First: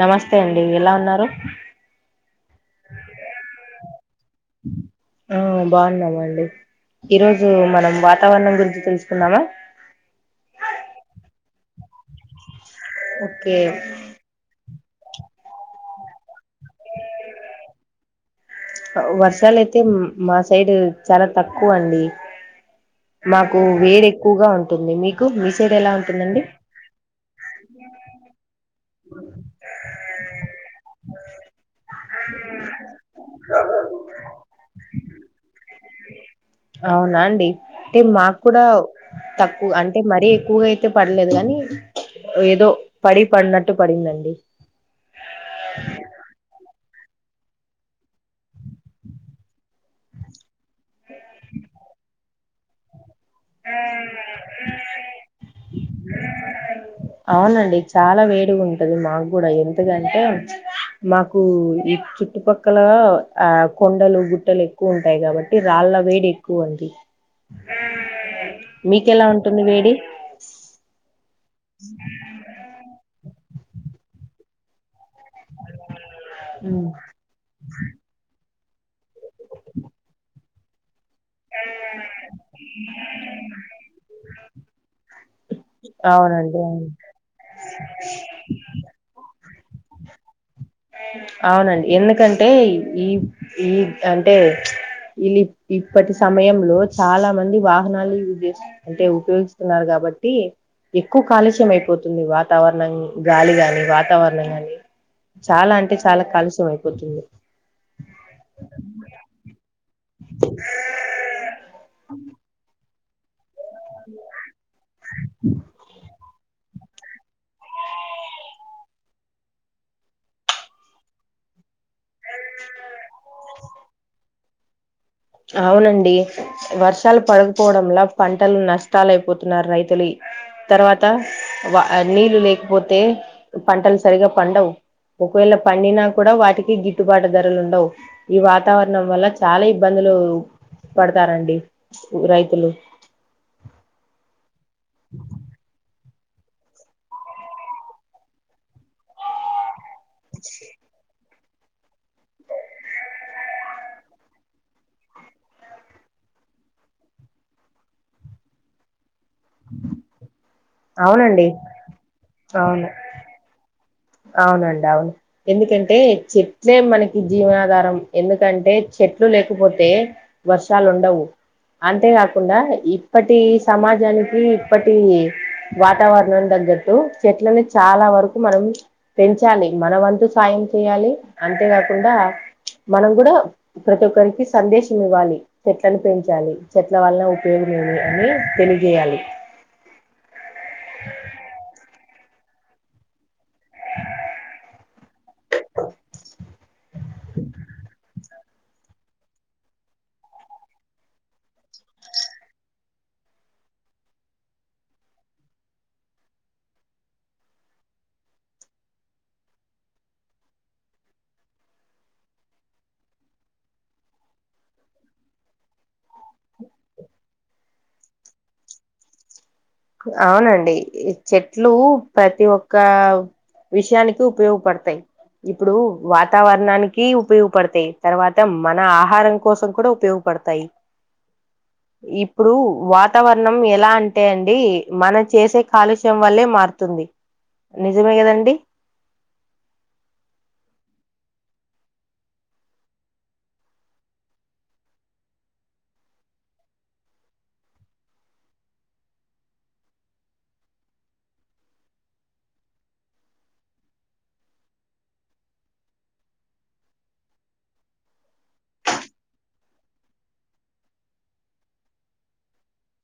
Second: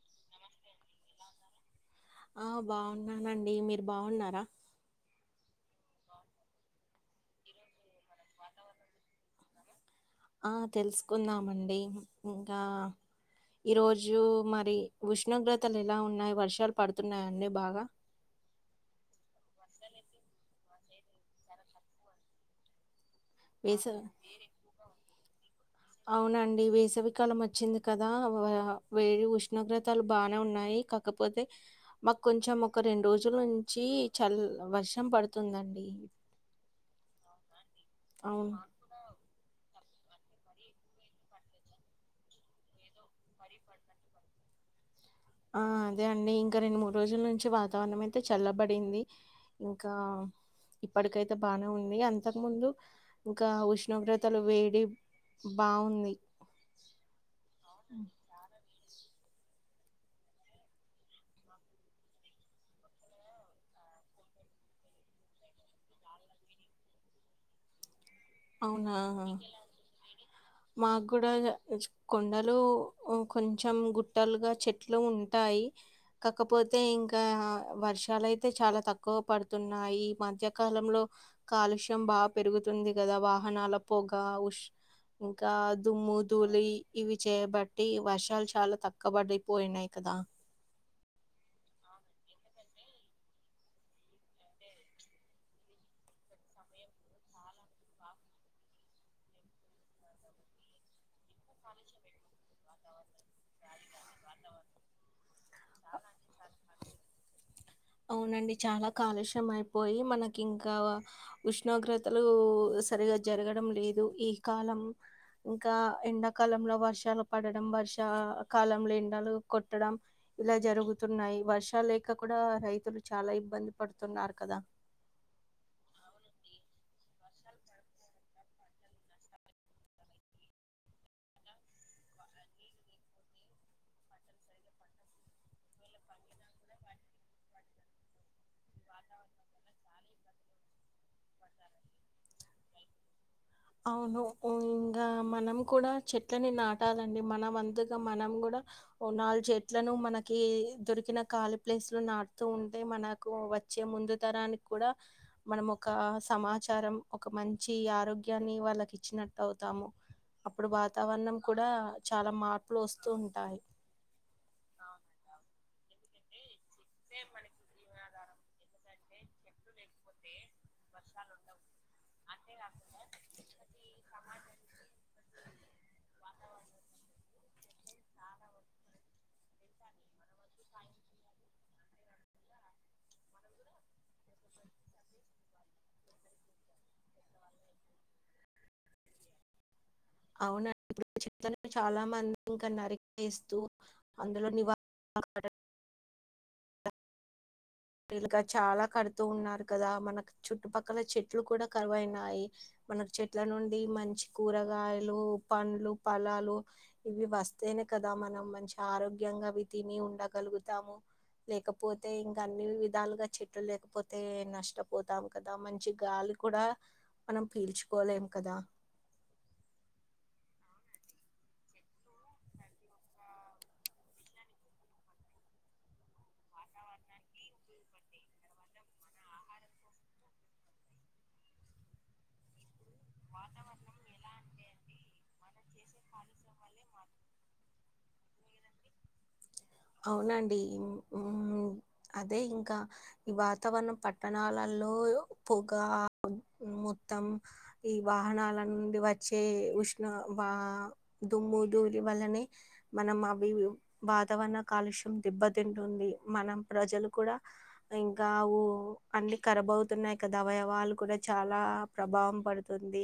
నమస్తే అండి ఎలా ఉన్నారు ఆ బాగున్నానండి మీరు బాగున్నారా ఆ బాగున్నామా అండి ఈరోజు మనం వాతావరణం గురించి తెలుసుకుందామా ఆ తెలుసుకుందామండి ఇంకా ఓకే ఈరోజు మరి ఉష్ణోగ్రతలు ఎలా ఉన్నాయి వర్షాలు పడుతున్నాయిండి బాగా వర్ష లే అయితే మాస సైడ్ చాలా తక్కువ అండి మాకు వేసవి వేడి ఎక్కువగా ఉంటుంది మీక్ గుడ్ ని అవునండి వేసవికాలం వచ్చింది కదా అవా వేడి ఉష్ణోగ్రతలు బానే ఉన్నాయి కాకపోతే మాకు కొంచెం ఒక రెండు రోజుల నుంచి చల్ వర్షం పడుతుందండి. అవునా అండి అంటే మాకు అవును. కూడా తక్కువ అంటే మరీ ఎక్కువగా అయితే పడలేదు గాని ఏదో పడి పడినట్టు పడిందండి ఆ అదే అండి ఇంకా రెండు మూడు రోజుల నుంచి వాతావరణం అయితే చల్లబడింది, ఇంకా ఇప్పటికైతే బానే ఉంది అంతకు ముందు ఇంకా ఉష్ణోగ్రతలు వేడి బాగుంది అవునండి చాలా వేడి ఉంటది మాకు కూడా ఎ త్తిదంటేం ప్చ్ మాకు ఈ చుట్టుపక్కల ఆ కొండలు గుట్టలు ఎక్కువ ఉంటాయి. కాబట్టి రాళ్ళ వేడి ఎక్కువ ఉంది. మీకెలా ఉంటుంది వేడి మాగ్ కూడాగ ఈ కొండలు వొ కొంచెం గుట్టలుగా చెట్లు ఉన్ టాయి కాకపోతే హ్మ్. ఇంకా వర్షాలైత్ తే చాలా తక్కువ పడుతున్నాయి. ఈ మధ్యకాలంలో కాలుష్యం బాపెరుగుతుంది కదా వాహనాల పొగా ఉష్ ఇకా దుమ్ము అవునండి ధూలి ఇ అవును ఇవి చేయబట్టి వర్షాలు చాలా తక్క వడ్ ఎక్కువ అయినాయి కదా అవునండి. ఎందుకంటే ఈ ఈ అంటే ప్చ్ వీళ్ళిప్ ఇప్పటి సమయంలో, చాలా మంది వాహనాలు యూజ్ చేస్త్ అంటే ఉపయోగిస్తున్నారు. కాబట్టి ఎక్కువ కాలుష్యం అయిపోతుంది. వాతావరణం గాలి గాని వాతావరణం గాని చాలా అంటే చాలా కాలుష్యం అయిపోతుంది. మనకి ఇంకావ ఉష్ణోగ్రతలు ఉస్ సరిగజ్ జరగడం లేదు ఈ కాలం ఇంకా ఎండకాలంలో వర్షాలు పడడం, వర్ష కాలంలో ఎండలు కొట్టడం. ఇలా జరుగుతున్నాయి వర్ష్ ర్షాలు లేక కూడా రైతులు చాలా ఇబ్బంది పడుతున్నారు కదా అవునండి వర్షాలు పడకపోవడంలా పంటలు నష్టాలయిపోతున్నారు రైతులు. తర్వాత వా నీళ్ళు లేకపోతే పంటలు సరిగా పండవు, ఒకవేళ పండినా కూడ వాటికి గిట్టుబాటు ధరలు ఉండవు ఈ వాతావరణం వల్ల చాలా ఇ. ఇబ్బందులు పడతారండి రైతులు అవును సో ఇంగ మనం కూడా చె ట్లని నాటాలండి మన వంతుగా మనం కూడా ఓ నాల్ చె ట్లను మనకి దొరికిన ఖాళీ ప్లేస్ లో నాటుతూ ఉంటే మనకు వచ్చే ముందు తరానికి కూడా, మనం ఒక సమాచారం ఒక మంచి ఆరోగ్. యాని వాళ్ళకి ఇచ్చిన తావుతాము అప్పుడు వాతావరణం అవునండి కూడా చాలా మార్పులు అవును వస్తూ ఉంటాయ్ అవునండి అవును ఎందుకంటే చెట్ సేమ్ మనకి జీవనాధారం ఎందుకంటే చెట్లు లేకపోతే వర్షాలు ఉండవు, అంతేకాకుండా ఇప్పటి సమాజానికి ఇప్పటి వాతావరణం తగ్గట్టు చెట్లని చాలా వరకు మనం పెంచాలి మన వంతు సాయం చేయాలి అంతేకాకుండా మనం కూడా ప్రతి ఒక్కరికి సందేశం ఇవ్వాలి. చెట్లను పెంచాలి చెట్ల వలన ఉపయోగం ఏమి అని తెలియజేయాలి అవునం [unintelligible] ఇప్పుడు చెట్లని చాలా మం ఇంకా నరి కేస్తూ అందులో నివా [unintelligible] [unintelligible] చాలా కడుతూ ఉన్నారు కదా మనకు చుట్టుపక్కల చెట్లు కూడా కరువయినాయి. మనకు చెట్ల నుండి మంచి కూరగాయలు పండ్లు ఫలాలు ఇవి వస్తేనే కదా మనం మంచి ఆరోగ్యంగా అవి తిని ఉండగలుగుతాము. లేకపోతే ఇం అన్ని విధాలుగా చెట్లు లేకపోతే నష్టపోతాం కదా మంచి గాలి కూడా మనం పీల్చుకోలేం కదా. అవునండి చెట్లు ప్రతి ఒక్క విషయానికి ఉపయోగపడతాయ్. ఇప్పుడు వాతావరణానికి ఉపయోగపడతాయ్ తర్వాత మన ఆహారం కోసం కూడా ఉపయోగపడతాయి, ఇప్పుడు వాతావరణం ఎలా అంటే [unintelligible] మనం చేసే కాలుష్యం వల్లే మారుతుంది నిజమే కదండి. అవునండి మ్మ్ అదే ఇంకా ఈ వాతావరణం పట్టణాలల్లో పొగ మొత్తం ఈ వాహనాల నుండి వచ్చే ఉష్ణ వా దుమ్ము ధూళి వల్లనే మనం అవి వాతావరణ కాలుష్యం దిబ్బతింటుంది మనం ప్రజలు కూడా ఇంకా ఊ అన్ని ఖరబవుతున్నాయి కదా అవయవాలు కూడా చాలా ప్రభావం పడుతుంది.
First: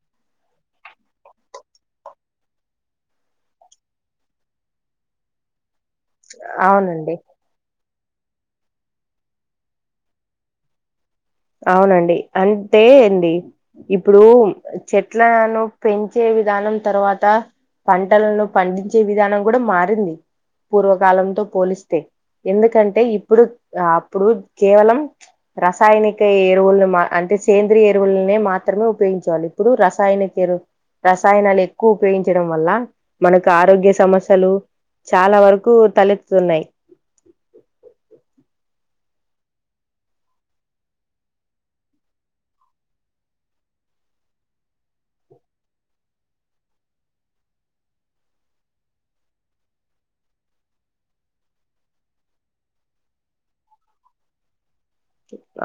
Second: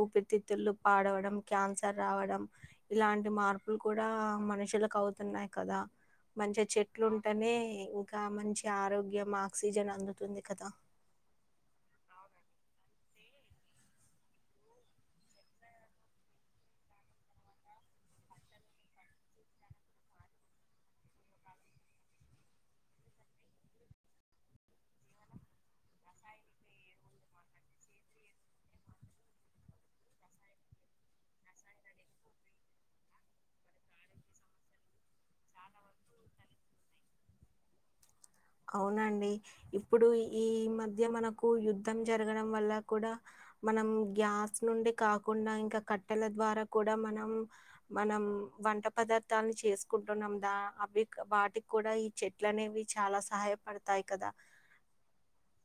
ఊపితిత్తులు పాడవడం క్యాన్సర్ రావడం ఇలాంటి మార్పులు కూడా మనుషులకు అవుతున్నాయి కదా. మంచిగా చెట్లు అవునండి ఉంటనే ఇంకా మంచి ఆరోగ్యం, ఆక్సిజన్ అందుతుంది కదా. అవునండి అంటే అండి ఇప్పుడు చెట్లను పెంచే విధానం తర్వాత, పంటలను పండించే విధానం కూడా మారింది. పూర్వకాలంతో పోలిస్తే, ఎందుకంటే ఇప్పుడు అప్పుడు కేవలం రసాయని. కె ఎరువులను మా అంటే సేంద్రీయ ఎరువులనే మాత్రమే ఉపయోగించే వాళ్ళు, ఇప్పుడు రసాయనిక ఎరువు, రసాయనాలు ఎక్కువ ఉపయోగించడం వల్ల మనకు ఆరోగ్య సమస్యలు చాలా వరకు తలెత్తుతున్నాయి. అవునా అండి ఇప్పుడు ఈ మధ్య మనకు యుద్ధం జరగడం వల్ల కూడా, మనం గ్యాస్ నుండి కాకుండా ఇంకా కట్టెల ద్వారా కూడా మనం, మనం వంట పదార్థాల్ చేసుకుంటున్నాం దా అవి వాటికి కూడా ఈ చెట్లు అనేవి చాలా స్. సహాయపడతాయి కదా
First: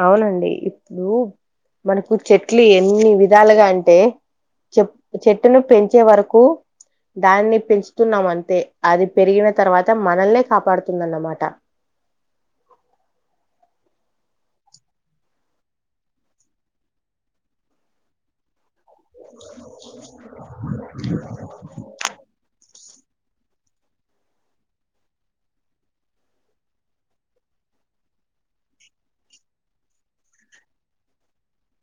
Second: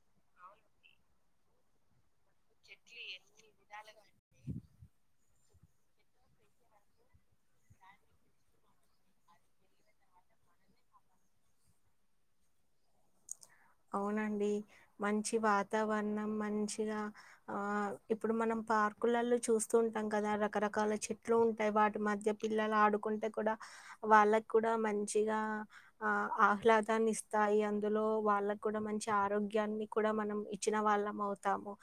అవునండి ఇప్పుడు మనకుద్ చెట్లు ఎన్ని విధాలుగా అంటే చెప్ చెట్టును పెంచే వరకు దాన్ని పెంచుతున్నాం అంతే, అది పెరిగిన తర్వాత మనల్నే కాపాడుతుందన్నమాట. అవునండి మంచి వాతావరణం మంచిగా ఆ ఇప్పుడు మనం పార్కులలో చూస్తూ ఉంటాం కదా రకరకాల చెట్లు ఉంటాయి వాటి మధ్య పిల్లలు ఆ డుకుంటే కూడా వాళ్ళకి కూడా మంచిగా ఆ ఆహ్లాదాన్ని ఇస్తాయి అందులో వాళ్ళకు కూడా మంచి ఆరోగ్యాన్ని కూడా మనం ఇచ్చిన వాళ్ళం అవుతాము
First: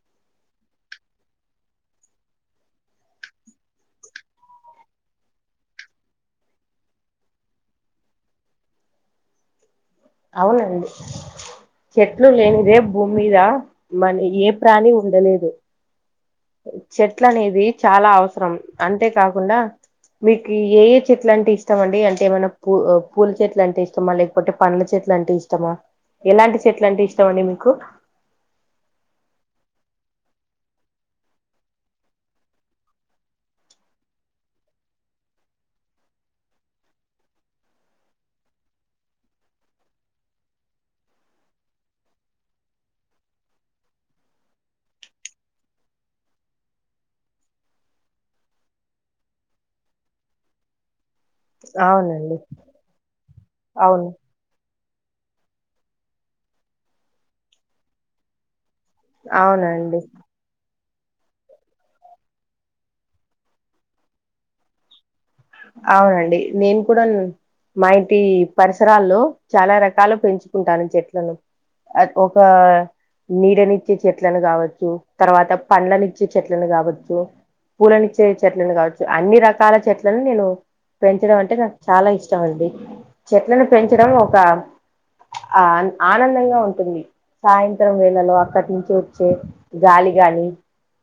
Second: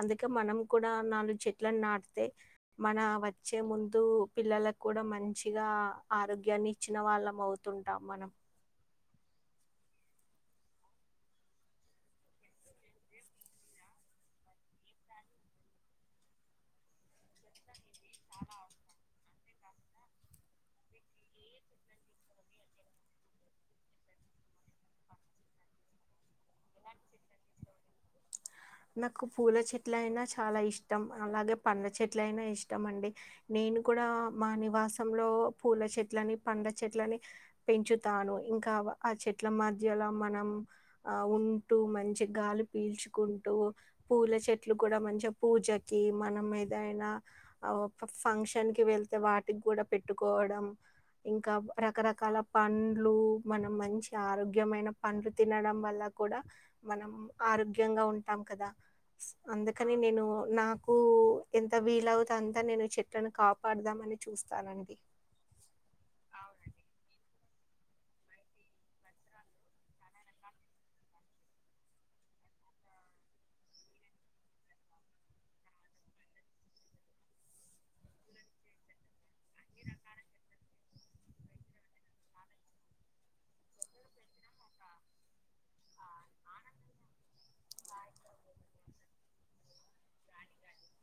అందుకే మనం కూడా నాలుగు చెట్లను నాటితే మన వచ్చే ముందు పిల్లలలకు కూడా మంచిగా ఆరోగ్యాన్ని ఇచ్చిన వాళ్ళం అవుతుంటాం మనం అవునండి చెట్లు లేనిదే భూమి మీద మన ఏ ప్రాణి ఉండలేదు చెట్ల అనేది చాలా అవసరం అంతేకాకుడా కుండా మీకు ఏ ఏ చెట్లు అంటే ఇష్టంమ అండి అంటే ఏమైనా పూ పూల చెట్లు అంటే ఇష్టమా లేకపోతే పంల చెట్లా అంటే ఇష్టమా ఎలాంటి చెట్ల అంటే ఇష్టం అండి మీకు చెట్ల అయినా చాలా ఇష్టం అలాగే పండ చెట్ల అయినా ఇష్టం అండి నేను కూడా మా నివాసంలో పూల చెట్లని పండ చెట్లని పెంచుతాను ఇంకా ఆ చెట్ల మధ్యలో మనం ఆ ూ మంచి గాలి పీల్చుకుంటూ పూల చెట్లు కూడా మంచిగా పూజకి మనం ఏదైనా ఫంక్షన్ కి వెళ్తే వాటికి కూడా పెట్టుకోవడం ఇంకా రకరకాల అవునండి పండ్లు మనం అవును మంచి ఆరోగ్యమైన పంలు తినడం వల్ల కూడా మనం ఆరోగ్యంగా ఉంటాం కదా అందుకని అవునండి నేను నా నాకు ఎంత వీలవుత అంతా నేను చెట్లను కాపాడుదామ అని చూస్తాను అది అవునండి నేను కూడా మా ఇంటి పరిసరాల్లో చాలా రకాలు పెంచుకుంటాను చెట్లను ఒక నీడనిచ్చే చెట్లను కావచ్చు తర్వాత పండ్లనిచ్చే చెట్లను కావచ్చు పూనిచ్చే చెట్లను కావచ్చు అన్ని రకాల చెట్ నేను పెంచడం అంటే నాకు చాలా ఇష్టం అండి చెట్లను పెంచడం ఒక ఆ ఆనందంగా ఉంటుంది సాయంత్రం వేళలో అక్కడి నుంచి వచ్చే గాలి గాని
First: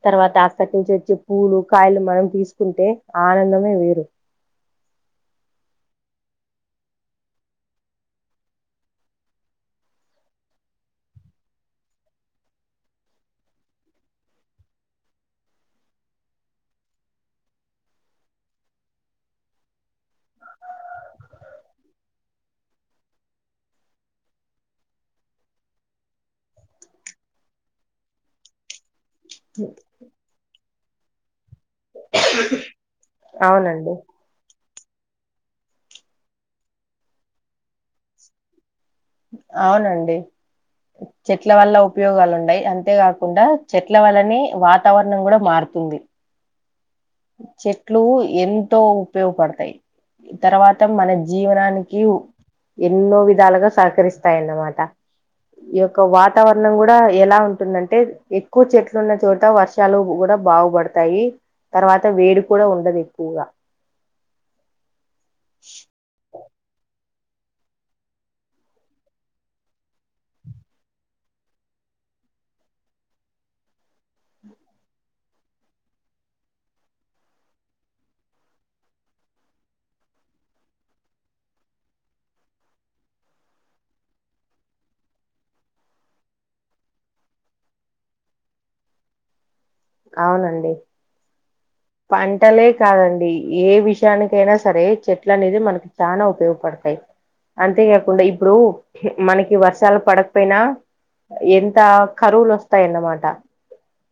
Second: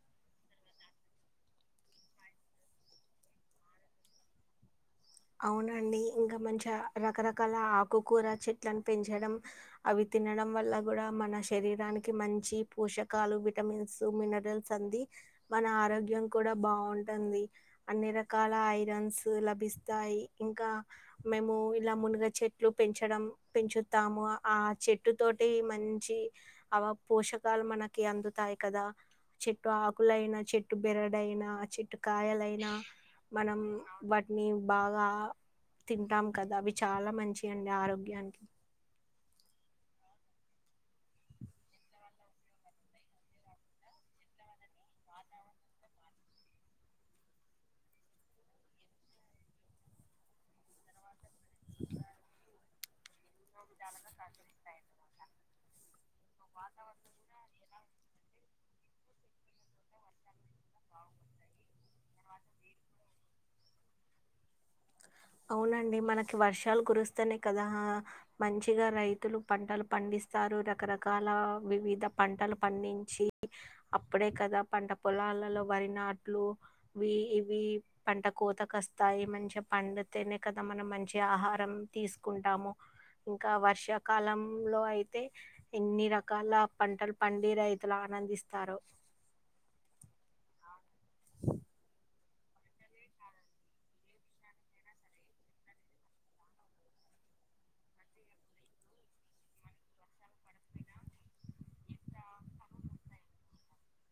తర్వాత అక్కటి నుంచి వచ్చే పూలు కాయలు మనం తీసుకుంటే ఆనందమే వేరు అవునండి ఇంకా మంచి రకరకాల ఆకుకూర చెట్లను పెంచడం అవి తినడం వల్ల కూడా మన శరీరానికి మంచి పోషకాలు విటమిన్స్ మినరల్స్ అంది మన ఆరోగ్యం కూడా బాగుంటుంది అన్ని రకాల ఐరన్స్ లభిస్త ాయి ఇంకా మేము ఇలా మునుగ చెట్లు పెంచడం పెంచుతాము ఆ చెట్టు తోటి మంచి అ పోషకాలు మనకి అందుతాయి కదా చెట్టు ఆకులైనా చెట్టు బిరడయినా చెట్టు కాయలైనా మనం అవునండి వాటిని బాగా తింటాం కదా అవి చాలా మంచి అండి ఆరోగ్యానికి అవునండి చెట్ల వల్ల ఉపయోగాలు ఉన్నాయి అంతేకాకుండా చెట్ల వల్లనే వాతావరణం కూడా మారుతుంది చెట్లు ఎంతో ఉపయోగపడతాయి తర్వాత మన జీవనానికి ఎన్నో విధ విధాలుగా సహకరిస్తాయన్నమాట ఈ యొక్క వాతావరణం కూడా ఎలా ఉంటుందంటే ఎక్కువ చెట్లు ఉన్న చోట వర్షాలు కూడా బాగుపడతాయి తర్వాత వేడి కూడా ఉండదు ఎక్కువగా స్తనే కదా మంచిగా రైతులు పంటలు పండిస్తారు రకరకాల వివిధ పంటలు పండించి అప్పుడే కదా పంట పొలాలలో వరినాట్లు ఇ ఇవి పంట కోతక వస్తాయి మంచిగా పడితేనే కదా మనం మంచి ఆహారం తీసుకుంటాము ఇంకా వర్షాకాలంలో అయితే ఎన్ని రకాల పంటలు పండి రైతులు ఆనందిస్తారు అవునండి పంటలే కాదండి ఏ విషయానిక అైనా సరే చెట్లు అనేది మనకి చనా ఉపయోగపడతాయి అంతేకాకుండా ఇప్పుడు మనకి వర్షాలు పడకపోయినా ఎంత కరువులు వస్తాయిన్నమాట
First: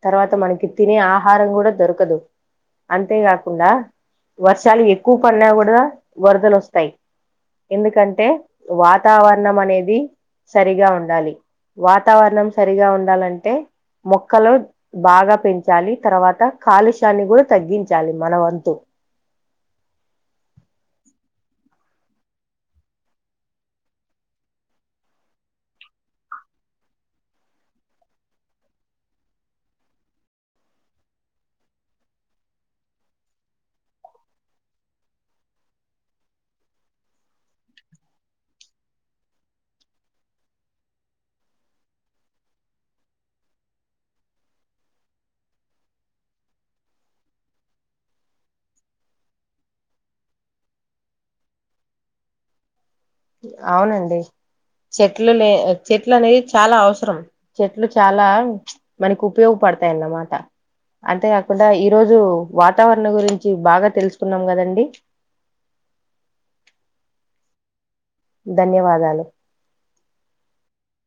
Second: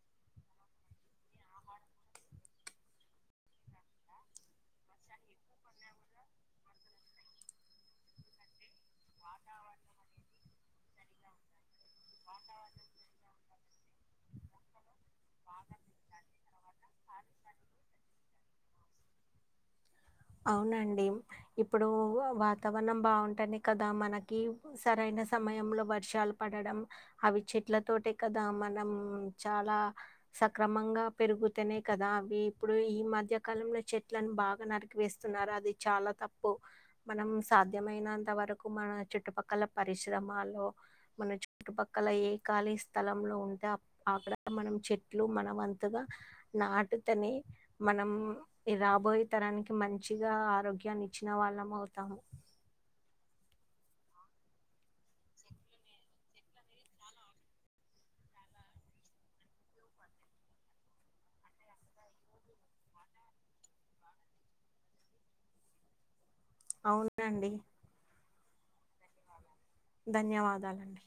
తర్వాత మనకి తినే ఆహారం కూడా దొరకదు అంతేకాకుండా వర్షాలు ఎక్కువ పడినా కూడా వరదలు వస్తాయి ఎందుకంటే వాతావరణం అనేది సరిగా ఉంట డాలీ వాతావరణం సరిగా ఉండాలంటే మొక్కలు బాగా పెంచాలి తర్వాత కాలుష నీ కూడా తగ్గించాలి మన వంతు అవునండి. ఇప్పుడు వాతావరణం బాగుంటానే కదా మనకి సరైన సమయంలో బట్టి వర్షాలు పడడం అవి చెట్ల తోట కదా మనం చాలా సక్రమంగా పెరుగుతేనే కదా అవి ఇప్పుడు ఈ మధ్యకాలంలో చెట్లను బాగా నరికి వేస్తున్నారు అది చాలా తప్పు మనం సాధ్యమైనంత వరకు మన చుట్టుపక్కల పరిశ్రమలో మన చుట్టుపక్కల ఏ ఖాళీ స్థలంలో ఉంటే ఆక్కడ మనం చెట్లు మనం అంతగా నాటుతనే మనం రాబోయే తరానికి మంచిగా ఆరోగ్యాన్ని ఇచ్చిన వాళ్ళం అవుతాము అవునండి చెట్లు లే చెట్లు అనేది చాలా అవసరం చెట్లు చాలా మనకి ఉపయోగపడతాయన్నమాట అంతేకాకుండా ఈరోజు వాతావరణం గురించి బాగా తెలుసుకున్నాం కదండి అవునండి ధన్యవాదాలు ధన్యవాదాలండి